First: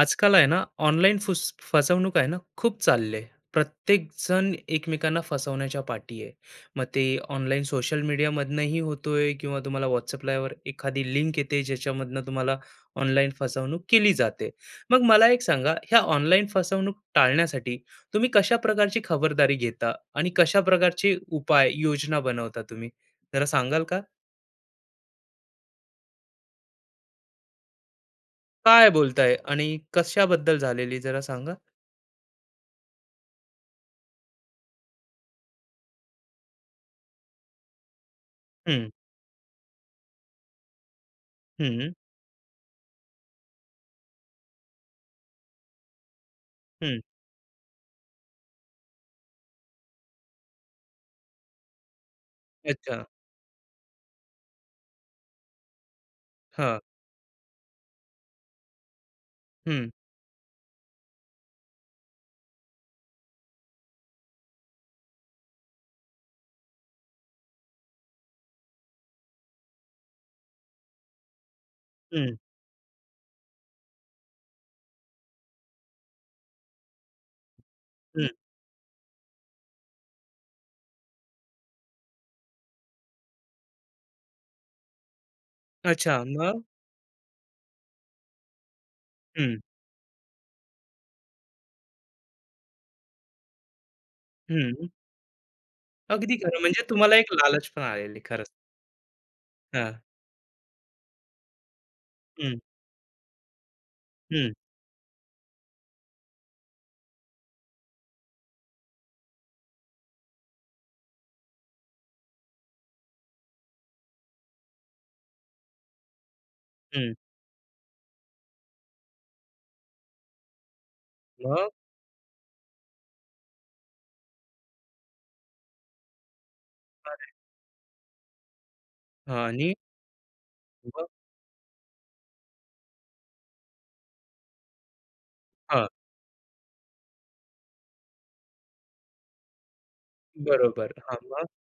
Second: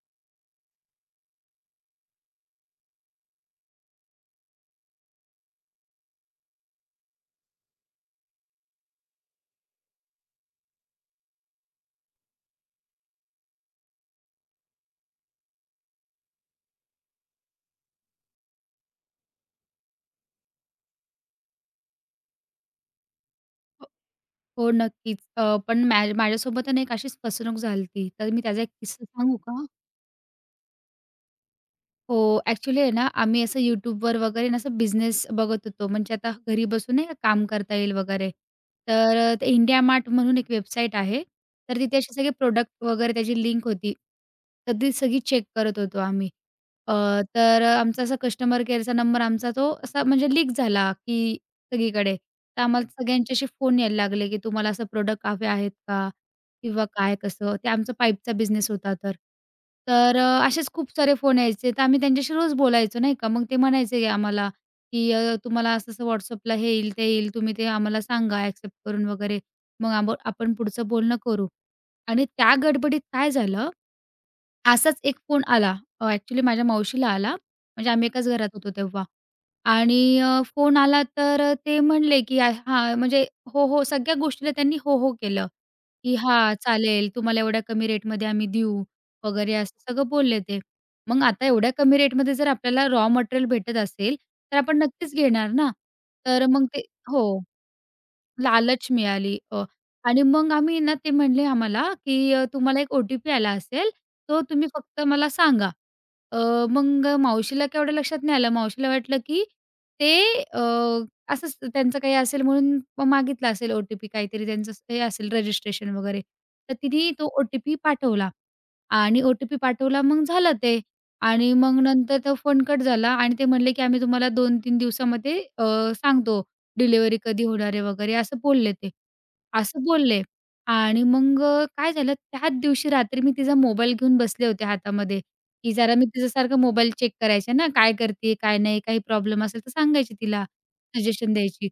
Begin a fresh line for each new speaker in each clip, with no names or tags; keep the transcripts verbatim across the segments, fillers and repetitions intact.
आजकाल आहे ना ऑनलाईन फुस फसवणूक आहे ना खूप चालली आहे. प्रत्येकजण एकमेकांना फसवण्याच्या पाठी आहे. मग ते ऑनलाईन सोशल मीडियामधनंही होतोय किंवा तुम्हाला WhatsAppलावर एखादी लिंक येते ज्याच्यामधनं तुम्हाला ऑनलाईन फसवणूक केली जाते. मग मला एक सांगा, ह्या ऑनलाईन फसवणूक टाळण्यासाठी तुम्ही कशा प्रकारची खबरदारी घेता आणि कशा प्रकारचे उपाय, योजना बनवता तुम्ही? जरा सांगाल
हो,
का?
हो, नक्कीच. अ, पण माझ्या माझ्यासोबत आहे ना एक अशीच फसवणूक झाली तर मी त्याचा एक
काय
किस्सा सांगू
बोलताय
का?
आणि कशाबद्दल झालेली जरा सांगा?
हो, ॲक्चुअली आहे ना, आम्ही असं YouTubeवर वगैरे ना असं बिझनेस बघत होतो. म्हणजे आता घरी बसून नाही का काम करता येईल वगैरे.
हं,
तर अ, ते इंडिया मार्ट म्हणून एक वेबसाईट आहे. तर
हं,
तिथे असे सगळे प्रोडक्ट वगैरे त्याची लिंक होती. तर ती सगळी चेक करत होतो आम्ही. अ,
हं.
तर आमचा असा कस्टमर केअरचा नंबर आमचा तो असा म्हणजे लीक झाला, की सगळीकडे. तर आम्हाला
अच्छा.
सगळ्यांचे असे फोन यायला लागले, की तुम्हाला असं प्रोडक्ट हवे आहेत का?
हां.
किंवा काय कसं? ते आमचा पाईपचा बिझनेस होता तर.
हं,
तर अ, असेच खूप सारे फोन यायचे, तर आम्ही त्यांच्याशी रोज बोलायचो नाही का. मग ते म्हणायचे आम्हाला, की अ, "तुम्हाला असं-असं WhatsAppला हे येईल, ते येईल. तुम्ही ते आम्हाला सांगा ॲक्सेप्ट करून वगैरे. मग आम आपण पुढचं बोलणं करू." आणि
हं,
त्या गडबडीत काय झालं असाच एक फोन आला. अ, ॲक्चुअली माझ्या मावशीला आला. म्हणजे आम्ही
हं.
एकाच घरात होतो तेव्हा. आणि अ, फोन आला तर अ, ते म्हणले, की "आ, हां." म्हणजे हो, हो. सगळ्या गोष्टीला त्यांनी हो, हो केलं, की
अच्छा
"हां,
मग?
चालेल. तुम्हाला एवढ्या कमी रेटमध्ये आम्ही देऊ" वगैरे
हं,
असं सगळं बोलले ते. मग आता एवढ्या कमी रेटमध्ये जर आपल्याला रॉ मटेरियल भेटत असेल, तर आपण
हं.
नक्कीच घेणार ना.
अगदी
तर
खरं
मग ते
म्हणजे तुम्हाला
हो.
एक लालच पण आलेली खरंच.
लालच मिळाली अ,
हां.
आणि मग आम्ही ना ते म्हणले आम्हाला, की अ,
हं,
तुम्हाला एक ओ-टी-पी आला असेल, तो
हं,
तुम्ही फक्त मला सांगा. अ, मग मावशीला केवढं लक्षात नाही आलं. मावशीला वाटलं, की ते अ, असंच त्यांचं काही असेल म्हणून मग मागितला असेल ओ-टी-पी काहीतरी त्यांचं असं हे असेल रजिस्ट्रेशन वगैरे. तर तिने
हं.
तो ओ-टी-पी पाठवला आणि ओ-टी-पी पाठवला मग झालं ते. आणि
मग?
मग नंतर तो फोन कट झाला आणि ते म्हणले, की आम्ही तुम्हाला दोन ते तीन दिवसामध्ये अ, सांगतो. डिलिव्हरी
अरे
कधी होणार आहे वगैरे असं बोलले ते.
हां आणि
असं बोलले आणि
मग?
मग अ, काय झालं त्याच दिवशी रात्री मी तिचा मोबाईल घेऊन बसले होते हातामध्ये, की
हां.
जरा मी तिच्यासारखं मोबाईल चेक करायचे ना, काय करते, काय नाही, काही प्रॉब्लेम असेल तर सांगायची तिला,
बरोबर. हां,
सजेशन
मग?
द्यायची.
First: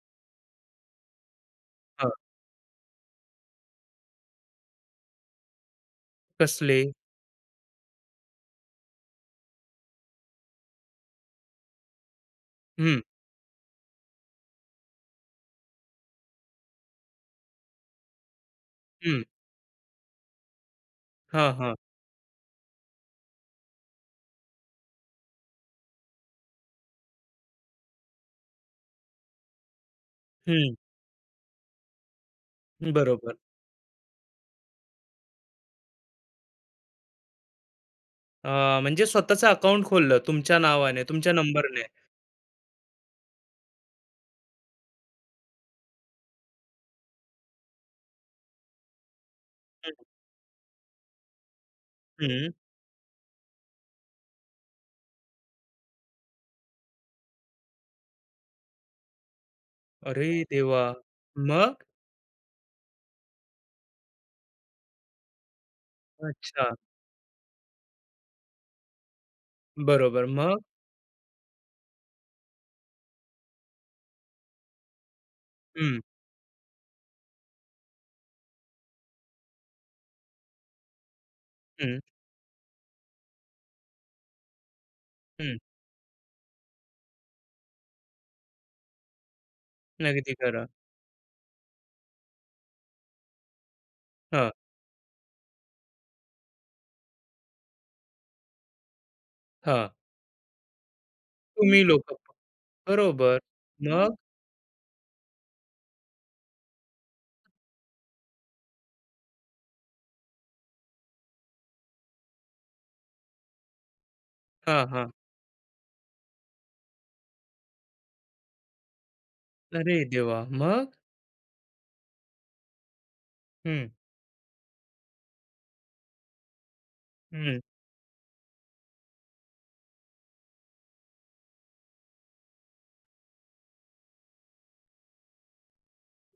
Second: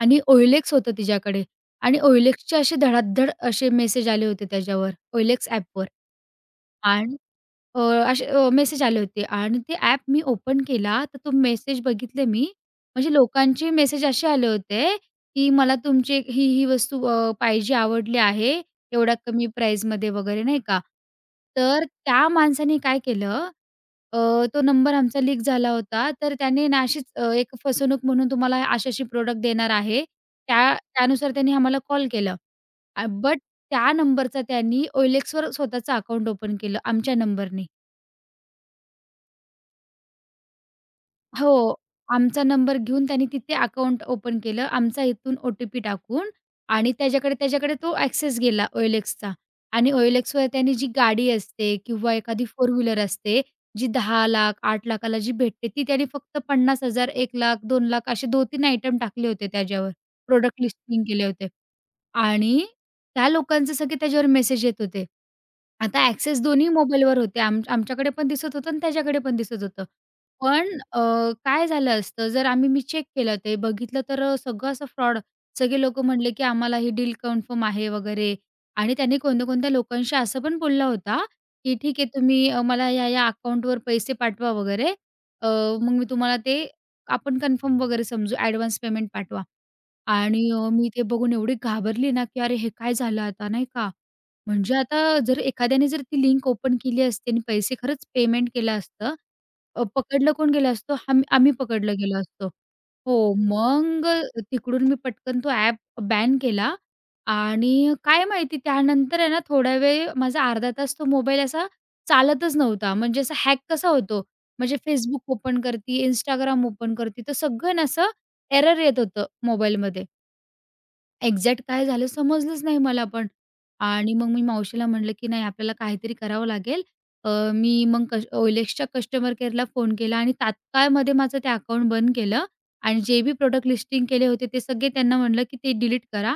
आणि ओ एल एक्स होतं तिच्याकडे आणि
हां.
OLXचे असे धडाधड असे मेसेज आले होते त्याच्यावर, ओ एल एक्स ॲपवर.
कसले?
आणि अ, असे अ, मेसेज आले होते आणि ते ॲप मी ओपन केला, तर तो मेसेज बघितले मी.
हं,
म्हणजे लोकांचे मेसेज असे आले होते, की मला तुमची ही, ही वस्तू अ, पाहिजे, आवडली आहे, एवढ्या
हं.
कमी प्राईजमध्ये वगैरे नाही का.
हां, हां.
तर त्या माणसाने काय केलं, अ, तो नंबर आमचा लीक झाला होता, तर त्याने ना अशीच अ, एक फसवणूक म्हणून तुम्हाला अशी-अशी प्रॉडक्ट देणार आहे. त्या
हं.
त्यानुसार त्यांनी आम्हाला कॉल केला. अ,
बरोबर.
बट त्या नंबरचा त्यांनी OLXवर स्वतःचं अकाउंट ओपन केलं आमच्या नंबरनी.
अ, म्हणजे स्वतःचं अकाउंट खोललं तुमच्या नावाने, तुमच्या
हो.
नंबरने.
आमचा नंबर घेऊन त्यांनी तिथे अकाउंट ओपन केलं. आमचा इथून ओ-टी-पी टाकून आणि त्याच्याकडे त्याच्याकडे तो ॲक्सेस गेला OLXचा आणि
हं,
OLXवर त्यांनी जी गाडी असते किंवा एखादी
हं.
फोर व्हीलर असते, जी दहा,लाख आठ,लाख ला जी भेटते, ती त्यांनी फक्त पन्नास हजार एक,लाख दोन,लाख असे दोन ते तीन आयटम टाकले होते त्याच्यावर.
अरे
प्रॉडक्ट
देवा!
लिस्टिंग केले होते
मग?
आणि त्या लोकांचे सगळे त्याच्यावर मेसेज येत होते. आता ॲक्सेस दोन्ही
अच्छा.
मोबाईलवर होते. आम आमच्याकडे पण दिसत होतं आणि त्याच्याकडे पण दिसत होतं.
बरोबर. मग?
पण अ, काय झालं असतं, जर आम्ही मी चेक केलं ते बघितलं तर अ, सगळं असं फ्रॉड. सगळे
हं,
लोकं म्हणले, की आम्हाला ही डील कन्फर्म आहे वगैरे. आणि त्यांनी कोणत्या-कोणत्या लोकांशी असं पण बोलला होता, की ठीक
हं,
आहे तुम्ही अ, मला ह्या-ह्या अकाउंटवर पैसे पाठवा वगैरे. अ,
हं.
मग मी तुम्हाला ते आपण कन्फर्म वगैरे समजू ॲडव्हान्स पेमेंट पाठवा.
अगदी
आणि
खरं.
अ, मी ते बघून एवढी घाबरली ना, की "अरे, हे काय झालं आता?" नाही का.
हां,
म्हणजे आता जर एखाद्याने जर ती लिंक ओपन केली असती आणि पैसे खरंच पेमेंट केलं असतं, अ,
हां.
पकडलं कोण गेलं असतो? हम आम्ही
तुम्ही
पकडलं
लोकं
गेलो असतो. हो,
बरोबर.
मग
मग?
तिकडून मी पटकन तो ॲप बॅन केला. आणि काय माहिती त्यानंतर आहे ना, थोडा वेळ माझा अर्धा तास तो मोबाईल असा चालतच नव्हता. म्हणजे असा हॅक कसा होतो, म्हणजे
हां, हां.
Facebook ओपन करती, Instagram ओपन करती, तर सगळं ना, असं एरर येत होतं
अरे
मोबाईलमध्ये.
देवा! मग?
एक्झॅक्ट काय झालं समजलंच नाही मला पण.
हं,
आणि मग मी मावशीला म्हटलं, की नाही आपल्याला काहीतरी करावं लागेल. अ,
हं.
मी मग कश OLXच्या कस्टमर केअरला फोन केला आणि तात्काळमध्ये माझं ते अकाउंट बंद केलं आणि जे बी प्रॉडक्ट लिस्टिंग केले होते ते सगळे त्यांना म्हटलं, की ते डिलीट करा.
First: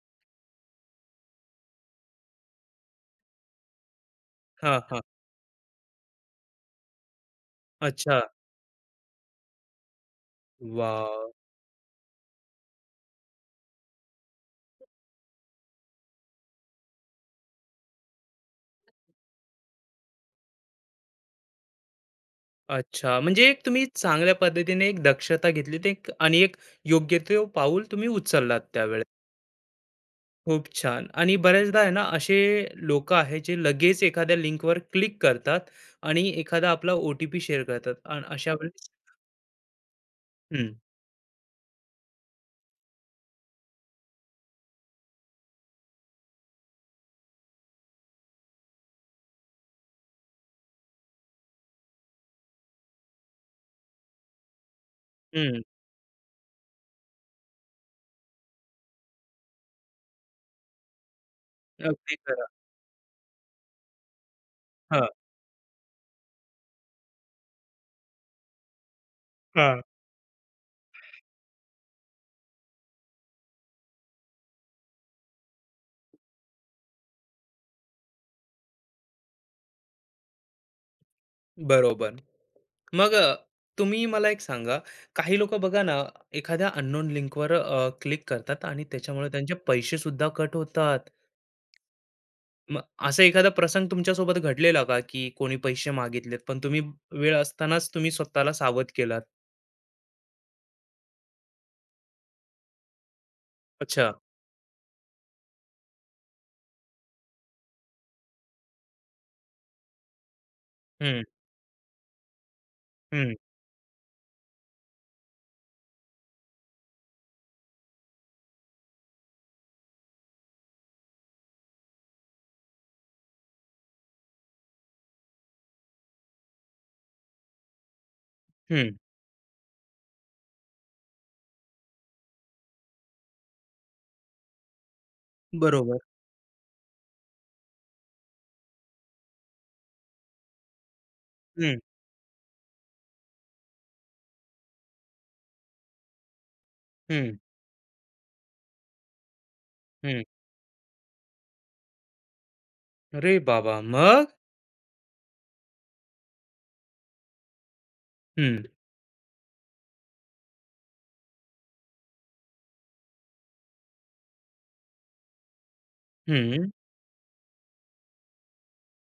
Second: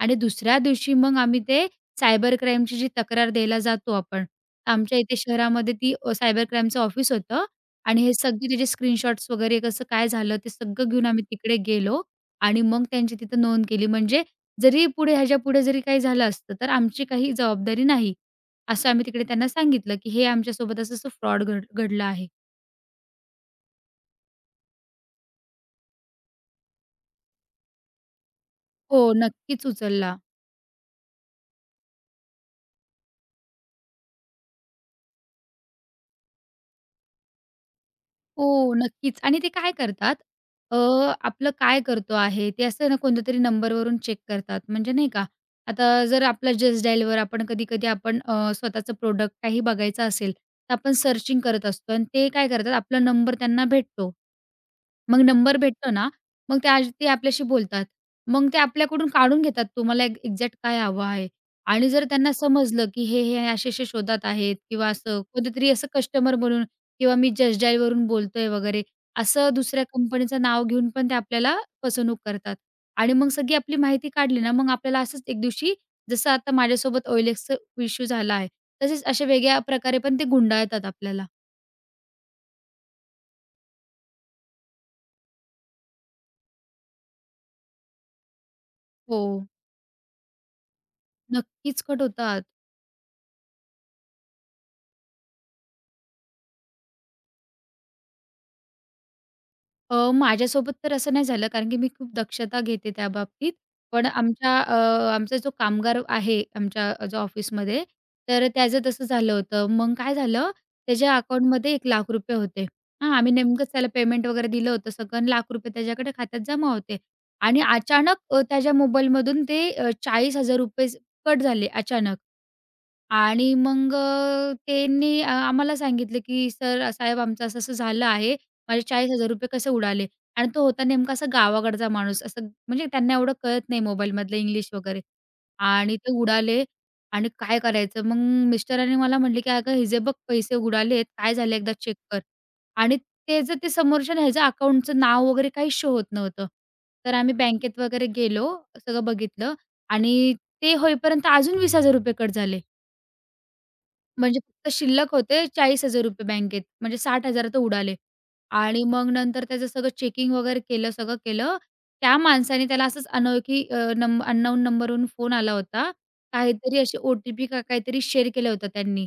आणि दुसऱ्या दिवशी मग आम्ही ते सायबर क्राईमची जी तक्रार द्यायला जातो आपण.
हां,
आमच्या
हां.
इथे शहरामध्ये ती अ, सायबर क्राईमचं ऑफिस होतं आणि हे
अच्छा.
सगळे त्याचे स्क्रीनशॉट्स वगैरे कसं काय झालं ते सगळं घेऊन आम्ही
वॉव!
तिकडे गेलो आणि मग त्यांची तिथं नोंद केली. म्हणजे जरी पुढे ह्याच्यापुढे जरी काही झालं असतं, तर आमची काही जबाबदारी नाही. असं आम्ही तिकडे त्यांना सांगितलं, की हे आमच्यासोबत असं-असं फ्रॉड घड घडला आहे.
अच्छा. म्हणजे एक तुम्ही चांगल्या पद्धतीने एक दक्षता घेतली ते एक आणि एक योग्य ते पाऊल तुम्ही उचललात
हो,
त्यावेळेस.
नक्कीच उचलला.
खूप छान. आणि बऱ्याचदा आहे ना असे लोकं आहेत जे लगेच एखाद्या लिंकवर क्लिक करतात आणि एखादा आपला ओ-टी-पी शेअर करतात आणि अशा
हो,
वेळेस
नक्कीच. आणि ते काय करतात,
हं,
अ, आपलं काय करतो आहे, ते असं ना कोणत्यातरी नंबरवरून चेक करतात. म्हणजे नाही का, आता जर आपला जस्ट डायलवर आपण कधी-कधी आपण अ, स्वतःचं प्रोडक्ट काही बघायचं असेल, तर आपण सर्चिंग करत असतो आणि ते काय करतात, आपला नंबर त्यांना भेटतो. मग नंबर
हं.
भेटतो ना, मग ते आज ते आपल्याशी बोलतात. मग ते आपल्याकडून काढून घेतात तुम्हाला एक एक्झॅक्ट काय हवं आहे आणि जर
अगदी
त्यांना
खरं.
समजलं, की हे, हे असे-असे शोधात आहेत किंवा
हां.
असं कधीतरी असं कस्टमर म्हणून किंवा मी जस्ट डायलवरून बोलतोय वगैरे असं दुसऱ्या कंपनीचं नाव घेऊन पण ते आपल्याला फसवणूक करतात. आणि मग सगळी आपली माहिती काढली ना, मग आपल्याला असंच एक दिवशी जसं आता माझ्यासोबत OLXचा इश्यू झाला आहे. तसेच अशा वेगळ्या प्रकारे पण ते गुंडाळतात आपल्याला.
बरोबर. मग अ, तुम्ही मला एक सांगा, काही लोकं बघा ना, एखाद्या अननोन लिंकवर अ, क्लिक करतात आणि
हो,
त्याच्यामुळे त्यांचे पैसे सुद्धा कट होतात.
नक्कीच कट होतात.
मग असा एखादा प्रसंग तुमच्यासोबत घडलेला का, की कोणी पैसे मागितलेत, पण तुम्ही वेळ असतानाच तुम्ही स्वतःला सावध केलात?
अ, माझ्यासोबत तर असं नाही झालं कारण की मी खूप दक्षता घेते त्या बाबतीत. पण
अच्छा.
आमच्या अ, आमचा जो कामगार आहे आमच्या जो ऑफिसमध्ये, तर त्याचं तसं झालं होतं. मग काय झालं, त्याच्या
हं,
अकाउंटमध्ये ₹एक,लाख होते. हां, आम्ही
हं,
नेमकंच त्याला पेमेंट वगैरे दिलं होतं सगळं आणि ₹एक,लाख त्याच्याकडे खात्यात जमा होते. आणि अचानक अ, त्याच्या मोबाईलमधून ते अ, ₹चाळीस हजार कट झाले अचानक. आणि मग अ, त्यांनी आ आम्हाला सांगितलं, की "सर, अ, साहेब आमचं असं-असं झालं आहे. माझे
हं.
चाळीस हजार रुपये कसे उडाले." आणि तो होता नेमका असा गावाकडचा माणूस. असं म्हणजे त्यांना एवढं कळत नाही मोबाईलमधलं इंग्लिश वगैरे. आणि
बरोबर.
ते उडाले आणि काय करायचं? मग मिस्टरांनी मला म्हटले, की "अगं, हिचे बघ पैसे उडालेत. काय झालं एकदा
हं,
चेक कर." आणि त्याचं ते समोरच्या ह्याच्या अकाउंटचं नाव वगैरे काहीच शो होत नव्हतं. तर आम्ही
हं,
बँकेत वगैरे गेलो, सगळं बघितलं
हं.
आणि ते होईपर्यंत अजून वीस हजार रुपये कट झाले.
अरे बाबा! मग?
म्हणजे फक्त शिल्लक होते ₹चाळीस हजार बँकेत. म्हणजे साठ हजार तर उडाले.
हं,
आणि मग नंतर त्याचं सगळं चेकिंग वगैरे केलं, सगळं केलं. त्या माणसाने त्याला असंच अनोळखी अ, नंब अननोन नंबरवरून फोन आला होता.
हं.
काहीतरी असे ओ-टी-पी का काहीतरी शेअर केलं होतं त्यांनी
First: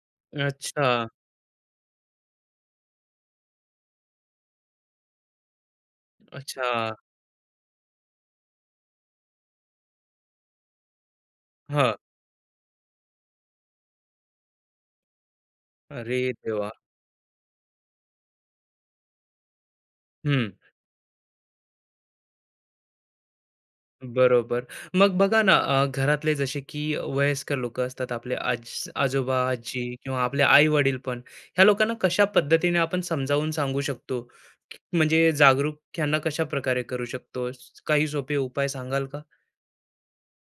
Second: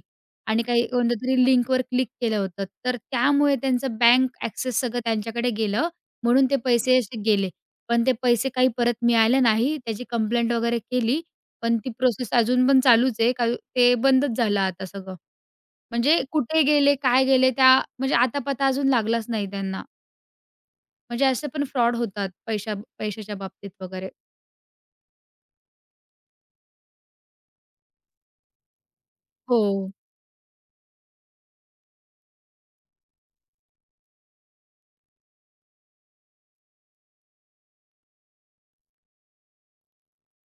आणि काही
अच्छा,
कोणत्यातरी लिंकवर क्लिक केलं होतं. तर त्यामुळे त्यांचं बँक ॲक्सेस सगळं त्यांच्याकडे गेलं, म्हणून ते
अच्छा.
पैसे असे गेले. पण ते पैसे काही परत मिळाले नाही. त्याची कंप्लेंट वगैरे केली. पण ती
हां.
प्रोसेस अजून पण चालूच आहे. का ते बंदच झालं आता सगळं.
अरे
म्हणजे कुठे
देवा!
गेले, काय गेले त्या म्हणजे अता-पता अजून लागलाच नाही त्यांना. म्हणजे असे पण फ्रॉड होतात पैशा पैशाच्या बाबतीत वगैरे.
बरोबर. मग बघा ना, अ, घरातले जसे की वयस्कर लोकं असतात, आपले आज आजोबा, आजी
हो.
किंवा आपले आई-वडील पण, ह्या लोकांना कशा पद्धतीने आपण समजावून सांगू शकतो? की- म्हणजे जागरूक ह्यांना कशा प्रकारे करू शकतो? स- काही सोपे उपाय सांगाल का?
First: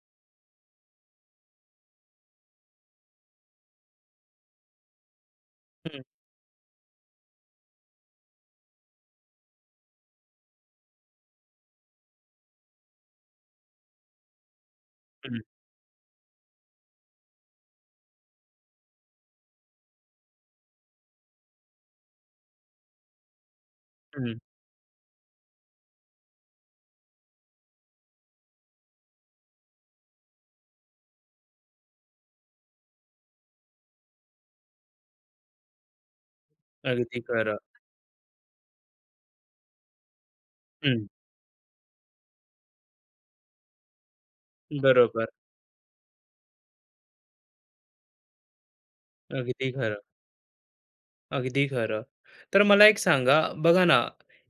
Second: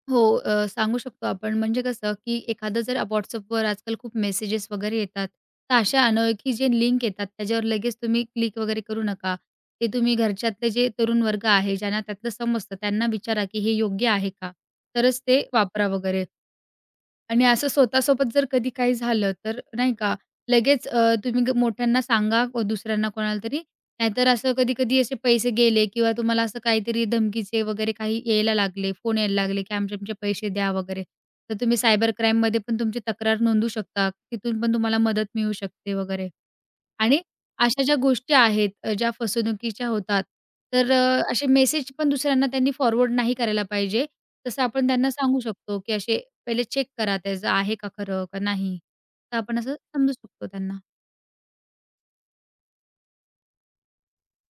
हो, अ, सांगू शकतो आपण. म्हणजे कसं, की एखादं जर WhatsAppवर आजकाल खूप मेसेजेस वगैरे येतात. तर
हं,
अशा अनोळखी जे लिंक येतात, त्याच्यावर लगेच तुम्ही क्लिक वगैरे करू नका. ते तुम्ही घरच्यातले जे तरुण वर्ग आहे, ज्यांना त्यातलं समजतं त्यांना विचारा, की हे योग्य आहे का? तरच
हं,
ते वापरा वगैरे. आणि असं स्वतःसोबत जर कधी काही झालं तर नाही का, लगेच अ, तुम्ही ग मोठ्यांना सांगा व दुसऱ्यांना कोणाला तरी. नाहीतर
हं.
असं कधी-कधी असे पैसे गेले किंवा तुम्हाला असं काहीतरी धमकीचे वगैरे काही यायला लागले, फोन यायला लागले, की आमचे-आमचे पैसे द्या वगैरे. तर तुम्ही सायबर क्राईममध्ये पण तुमची तक्रार नोंदवू शकता. तिथून पण तुम्हाला मदत मिळू शकते वगैरे.
अगदी
आणि
खरं.
अशा ज्या गोष्टी आहेत अ, ज्या फसवणुकीच्या होतात, तर
हं,
अ, असे मेसेज पण दुसऱ्यांना त्यांनी फॉरवर्ड नाही करायला पाहिजे. तसं आपण त्यांना
बरोबर.
सांगू शकतो, की असे पहिले चेक करा त्याचं आहे का खरं का नाही? तर आपण
अगदी
असं
खरं.
समजू शकतो त्यांना.
अगदी खरं. तर मला एक सांगा, बघा ना,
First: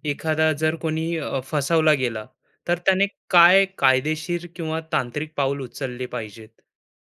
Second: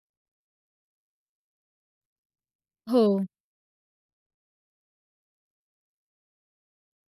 एखादा जर कोणी अ, फसवला गेला, तर
हो.
त्याने काय कायदेशीर किंवा तांत्रिक पाऊल उचलले पाहिजेत?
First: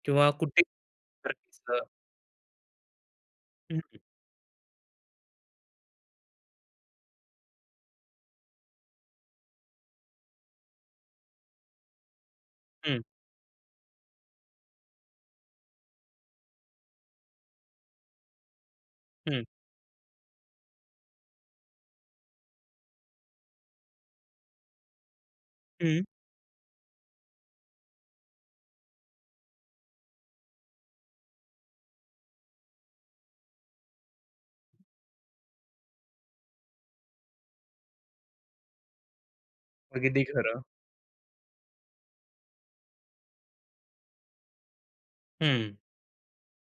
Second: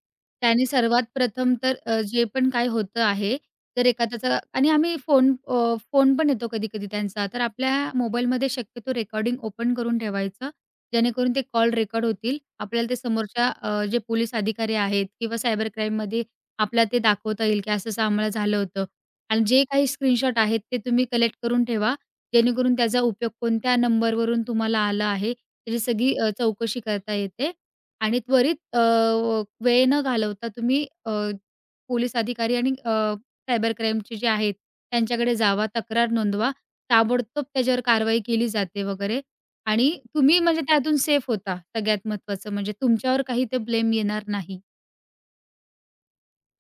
किंवा कुठे
त्याने सर्वात प्रथम तर
अडकायचं?
अ, जे पण काय होतं आहे,
हं,
जर एखाद्याचा आणि आम्ही फोन अ, फोन पण येतो कधी-कधी त्यांचा, तर आपल्या मोबाईलमध्ये शक्यतो रेकॉर्डिंग ओपन करून ठेवायचं, जेणेकरून ते कॉल रेकॉर्ड होतील. आपल्याला ते
हं,
समोरच्या अ, जे पोलीस अधिकारी आहेत किंवा सायबर क्राईममध्ये आपल्याला ते दाखवता येईल, की असं-असं आम्हाला झालं होतं. आणि
हं,
जे काही स्क्रीनशॉट आहेत ते तुम्ही कलेक्ट करून ठेवा, जेणेकरून त्याचा उपयोग कोणत्या नंबरवरून तुम्हाला आला आहे, त्याची
हं.
सगळी अ, चौकशी करता येते. आणि त्वरित अ, वेळ न घालवता तुम्ही अ, पोलीस अधिकारी आणि अ, सायबर क्राईमचे जे आहेत त्यांच्याकडे जावा, तक्रार नोंदवा. ताबडतोब त्याच्यावर कारवाई केली जाते वगैरे. आणि
अगदी
तुम्ही
खरं.
म्हणजे त्यातून सेफ होता. सगळ्यात महत्त्वाचं म्हणजे तुमच्यावर काही ते ब्लेम येणार नाही.
हं.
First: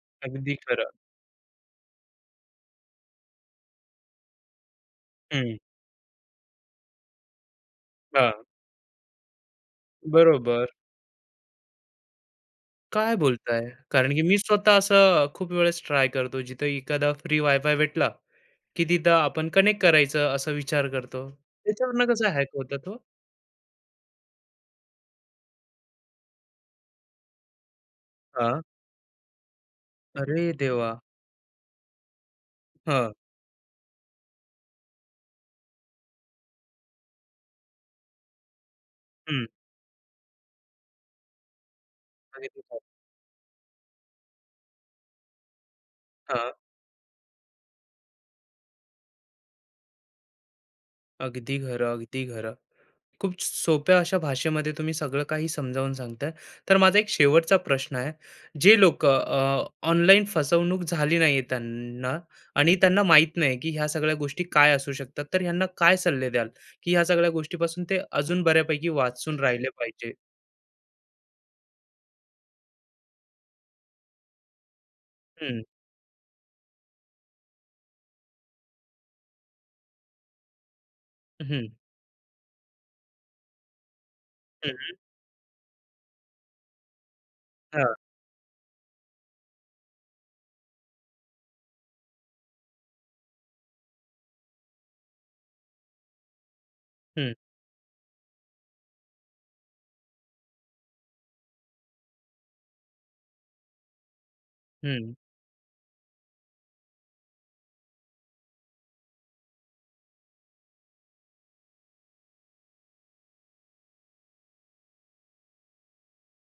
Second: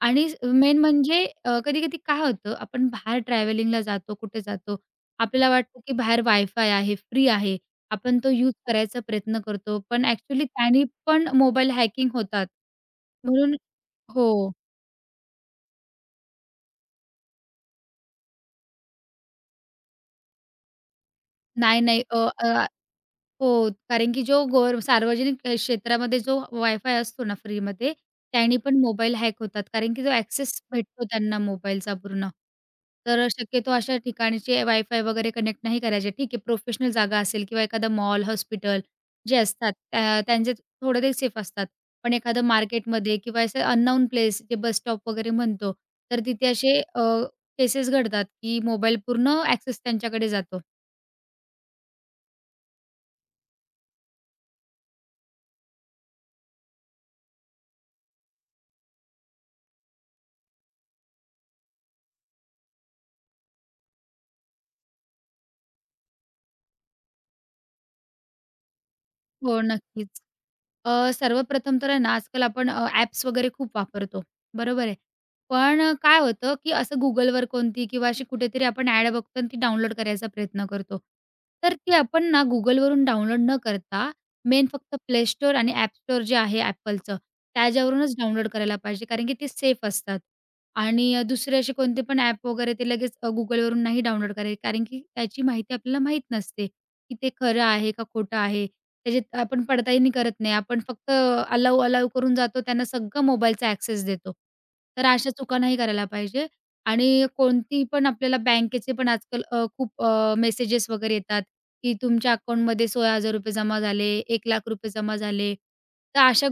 आणि
अगदी
मेन
खरं.
म्हणजे अ, कधी-कधी काय होतं, आपण बाहेर ट्रॅव्हलिंगला जातो, कुठे जातो, आपल्याला
हं.
वाटतं की बाहेर वायफाय आहे, फ्री आहे. आपण तो
हां.
यूज करायचा प्रयत्न करतो. पण ॲक्चुअली
बरोबर.
त्याने पण मोबाईल हॅकिंग होतात.
काय
म्हणून
बोलताय? कारण की मी
हो.
स्वतः असं खूप वेळेस ट्राय करतो, जिथं एखादा फ्री वायफाय भेटला, की तिथं आपण कनेक्ट करायचं असा विचार करतो.
नाही, नाही.
त्याच्यावरनं
अ,
कसं हॅक
अ
होतं तो?
हो, कारण की जो गोर सार्वजनिक अ, क्षेत्रामध्ये जो वायफाय असतो ना फ्रीमध्ये, त्याने पण मोबाईल हॅक होतात. कारण की जो
अरे
ॲक्सेस
देवा!
भेटतो त्यांना मोबाईलचा पूर्ण.
हां,
तर शक्यतो अशा ठिकाणचे वायफाय वगैरे कनेक्ट नाही करायचे. ठीक आहे, प्रोफेशनल जागा असेल किंवा एखादा मॉल, हॉस्पिटल जे
हं.
असतात त्या त्यांचे थोडे ते सेफ असतात. पण एखादं
अगदी खरं.
मार्केटमध्ये किंवा असं अननोन प्लेस जे बस स्टॉप वगैरे म्हणतो, तर तिथे
हां,
असे केसेस घडतात की मोबाईल पूर्ण ॲक्सेस त्यांच्याकडे जातो.
अगदी खरं, अगदी खरं. खूप सोप्या अशा भाषेमध्ये तुम्ही सगळं काही समजावून सांगताय. तर माझा एक शेवटचा प्रश्न आहे. जे लोकं अ, ऑनलाईन फसवणूक झाली नाहीये त्यांना आणि त्यांना माहीत नाही, की ह्या सगळ्या गोष्टी काय असू शकतात. तर ह्यांना काय सल्ले द्याल, की ह्या सगळ्या गोष्टीपासून ते अजून बऱ्यापैकी वाचून
हो,
राहिले
नक्कीच.
पाहिजे?
अ, सर्वप्रथम तर आहे ना, आजकाल आपण अ, ॲप्स वगैरे खूप वापरतो, बरोबर आहे.
हं,
पण अ, काय होतं, की असं Googleवर कोणती किंवा अशी कुठेतरी आपण ॲड बघतो आणि ती डाउनलोड करायचा प्रयत्न करतो.
हं,
तर ती आपण ना Googleवरून डाउनलोड न करता मेन
हं.
फक्त प्ले Store आणि App Store जे आहे Appleचं,
हां,
त्याच्यावरूनच डाउनलोड करायला पाहिजे, कारण की ते सेफ असतात. आणि अ, दुसरे असे कोणते पण ॲप वगैरे ते लगेच अ, Googleवरून नाही डाउनलोड करायचे, कारण की त्याची माहिती आपल्याला माहीत नसते, की ते
हं,
खरं आहे का खोटं आहे. त्याच्यात आपण पडताळणी करत नाही. आपण फक्त अलाव अलाव करून जातो. त्यांना सगळं मोबाईलचा ॲक्सेस देतो. तर
हं.
अशा चुका नाही करायला पाहिजे आणि कोणती पण आपल्याला बँकेचे पण आजकाल अ, खूप मेसेजेस वगैरे येतात, की तुमच्या अकाउंटमध्ये ₹सोळा हजार जमा झाले, ₹एक,लाख जमा झाले. तर अशा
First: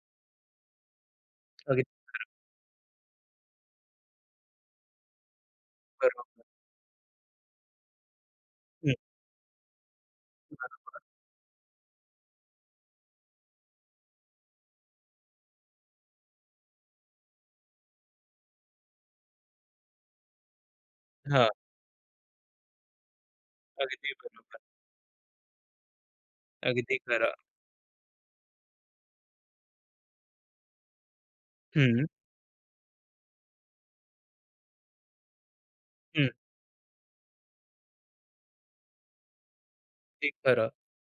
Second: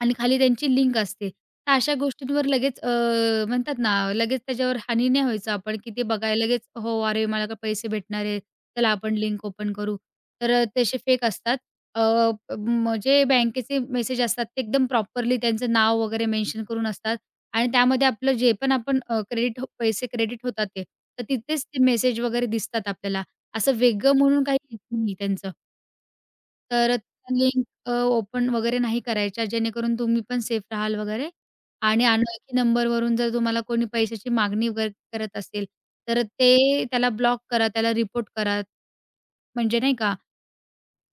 आणि खाली त्यांची लिंक असते. तर
अगदी
अशा गोष्टींवर लगेच अ, म्हणतात ना, लगेच त्याच्यावर हानी नाही व्हायचं आपण, की ते
बरोबर.
बघायला लगेच, "हो, अरे मला का पैसे भेटणार आहेत, चला
हं,
आपण लिंक ओपन करू." तर अ, तसे फेक असतात. अ, म जे बँकेचे मेसेज असतात ते एकदम प्रॉपरली त्यांचं नाव वगैरे मेन्शन करून असतात आणि त्यामध्ये आपलं जे पण आपण क्रेडिट हो, पैसे क्रेडिट होतात ते, तर
हां,
तिथेच ते मेसेज वगैरे दिसतात आपल्याला. असं वेगळं
अगदी
म्हणून काही
बरोबर.
येत नाही त्यांचं. तर
अगदी खरं.
त्या लिंक अ, ओपन वगैरे नाही करायच्या, जेणेकरून तुम्ही पण सेफ राहाल वगैरे.
हं,
आणि अनोळखी नंबरवरून जर तुम्हाला कोणी पैशाची मागणी वगैरे करत असेल, तर
हं.
ते त्याला ब्लॉक करा, त्याला रिपोर्ट करा. म्हणजे नाही का
अगदी खरं.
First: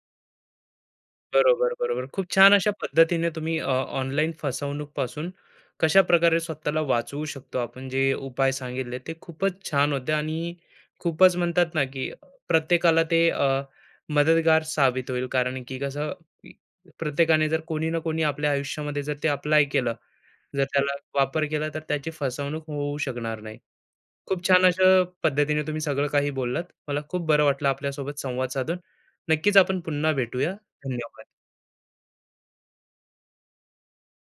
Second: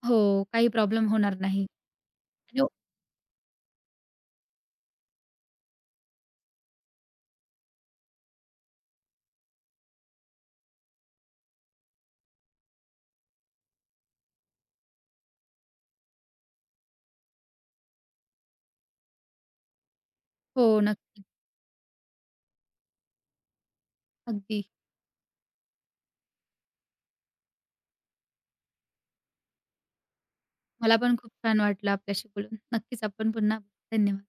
हो, काही प्रॉब्लेम होणार नाही.
बरोबर, बरोबर. खूप छान
आणि
अशा पद्धतीने तुम्ही अ, ऑनलाईन फसवणूकपासून कशाप्रकारे स्वतःला वाचवू शकतो आपण जे उपाय सांगितले ते खूपच छान होते आणि खूपच म्हणतात ना, की प्रत्येकाला ते अ, मदतगार साबित होईल. कारण की कसं की प्रत्येकाने जर कोणी ना कोणी आपल्या आयुष्यामध्ये जर ते अप्लाय केलं, जर
हो,
त्याला
नक्की.
वापर केला तर त्याची फसवणूक होऊ शकणार नाही. खूप
अगदी.
छान अशा पद्धतीने तुम्ही सगळं काही बोललात. मला खूप बरं वाटलं आपल्यासोबत संवाद साधून. नक्कीच आपण पुन्हा भेटूया.
मला पण
धन्यवाद.
खूप छान वाटलं आपल्याशी बोलून. नक्कीच आपण पुन्हा धन्यवाद.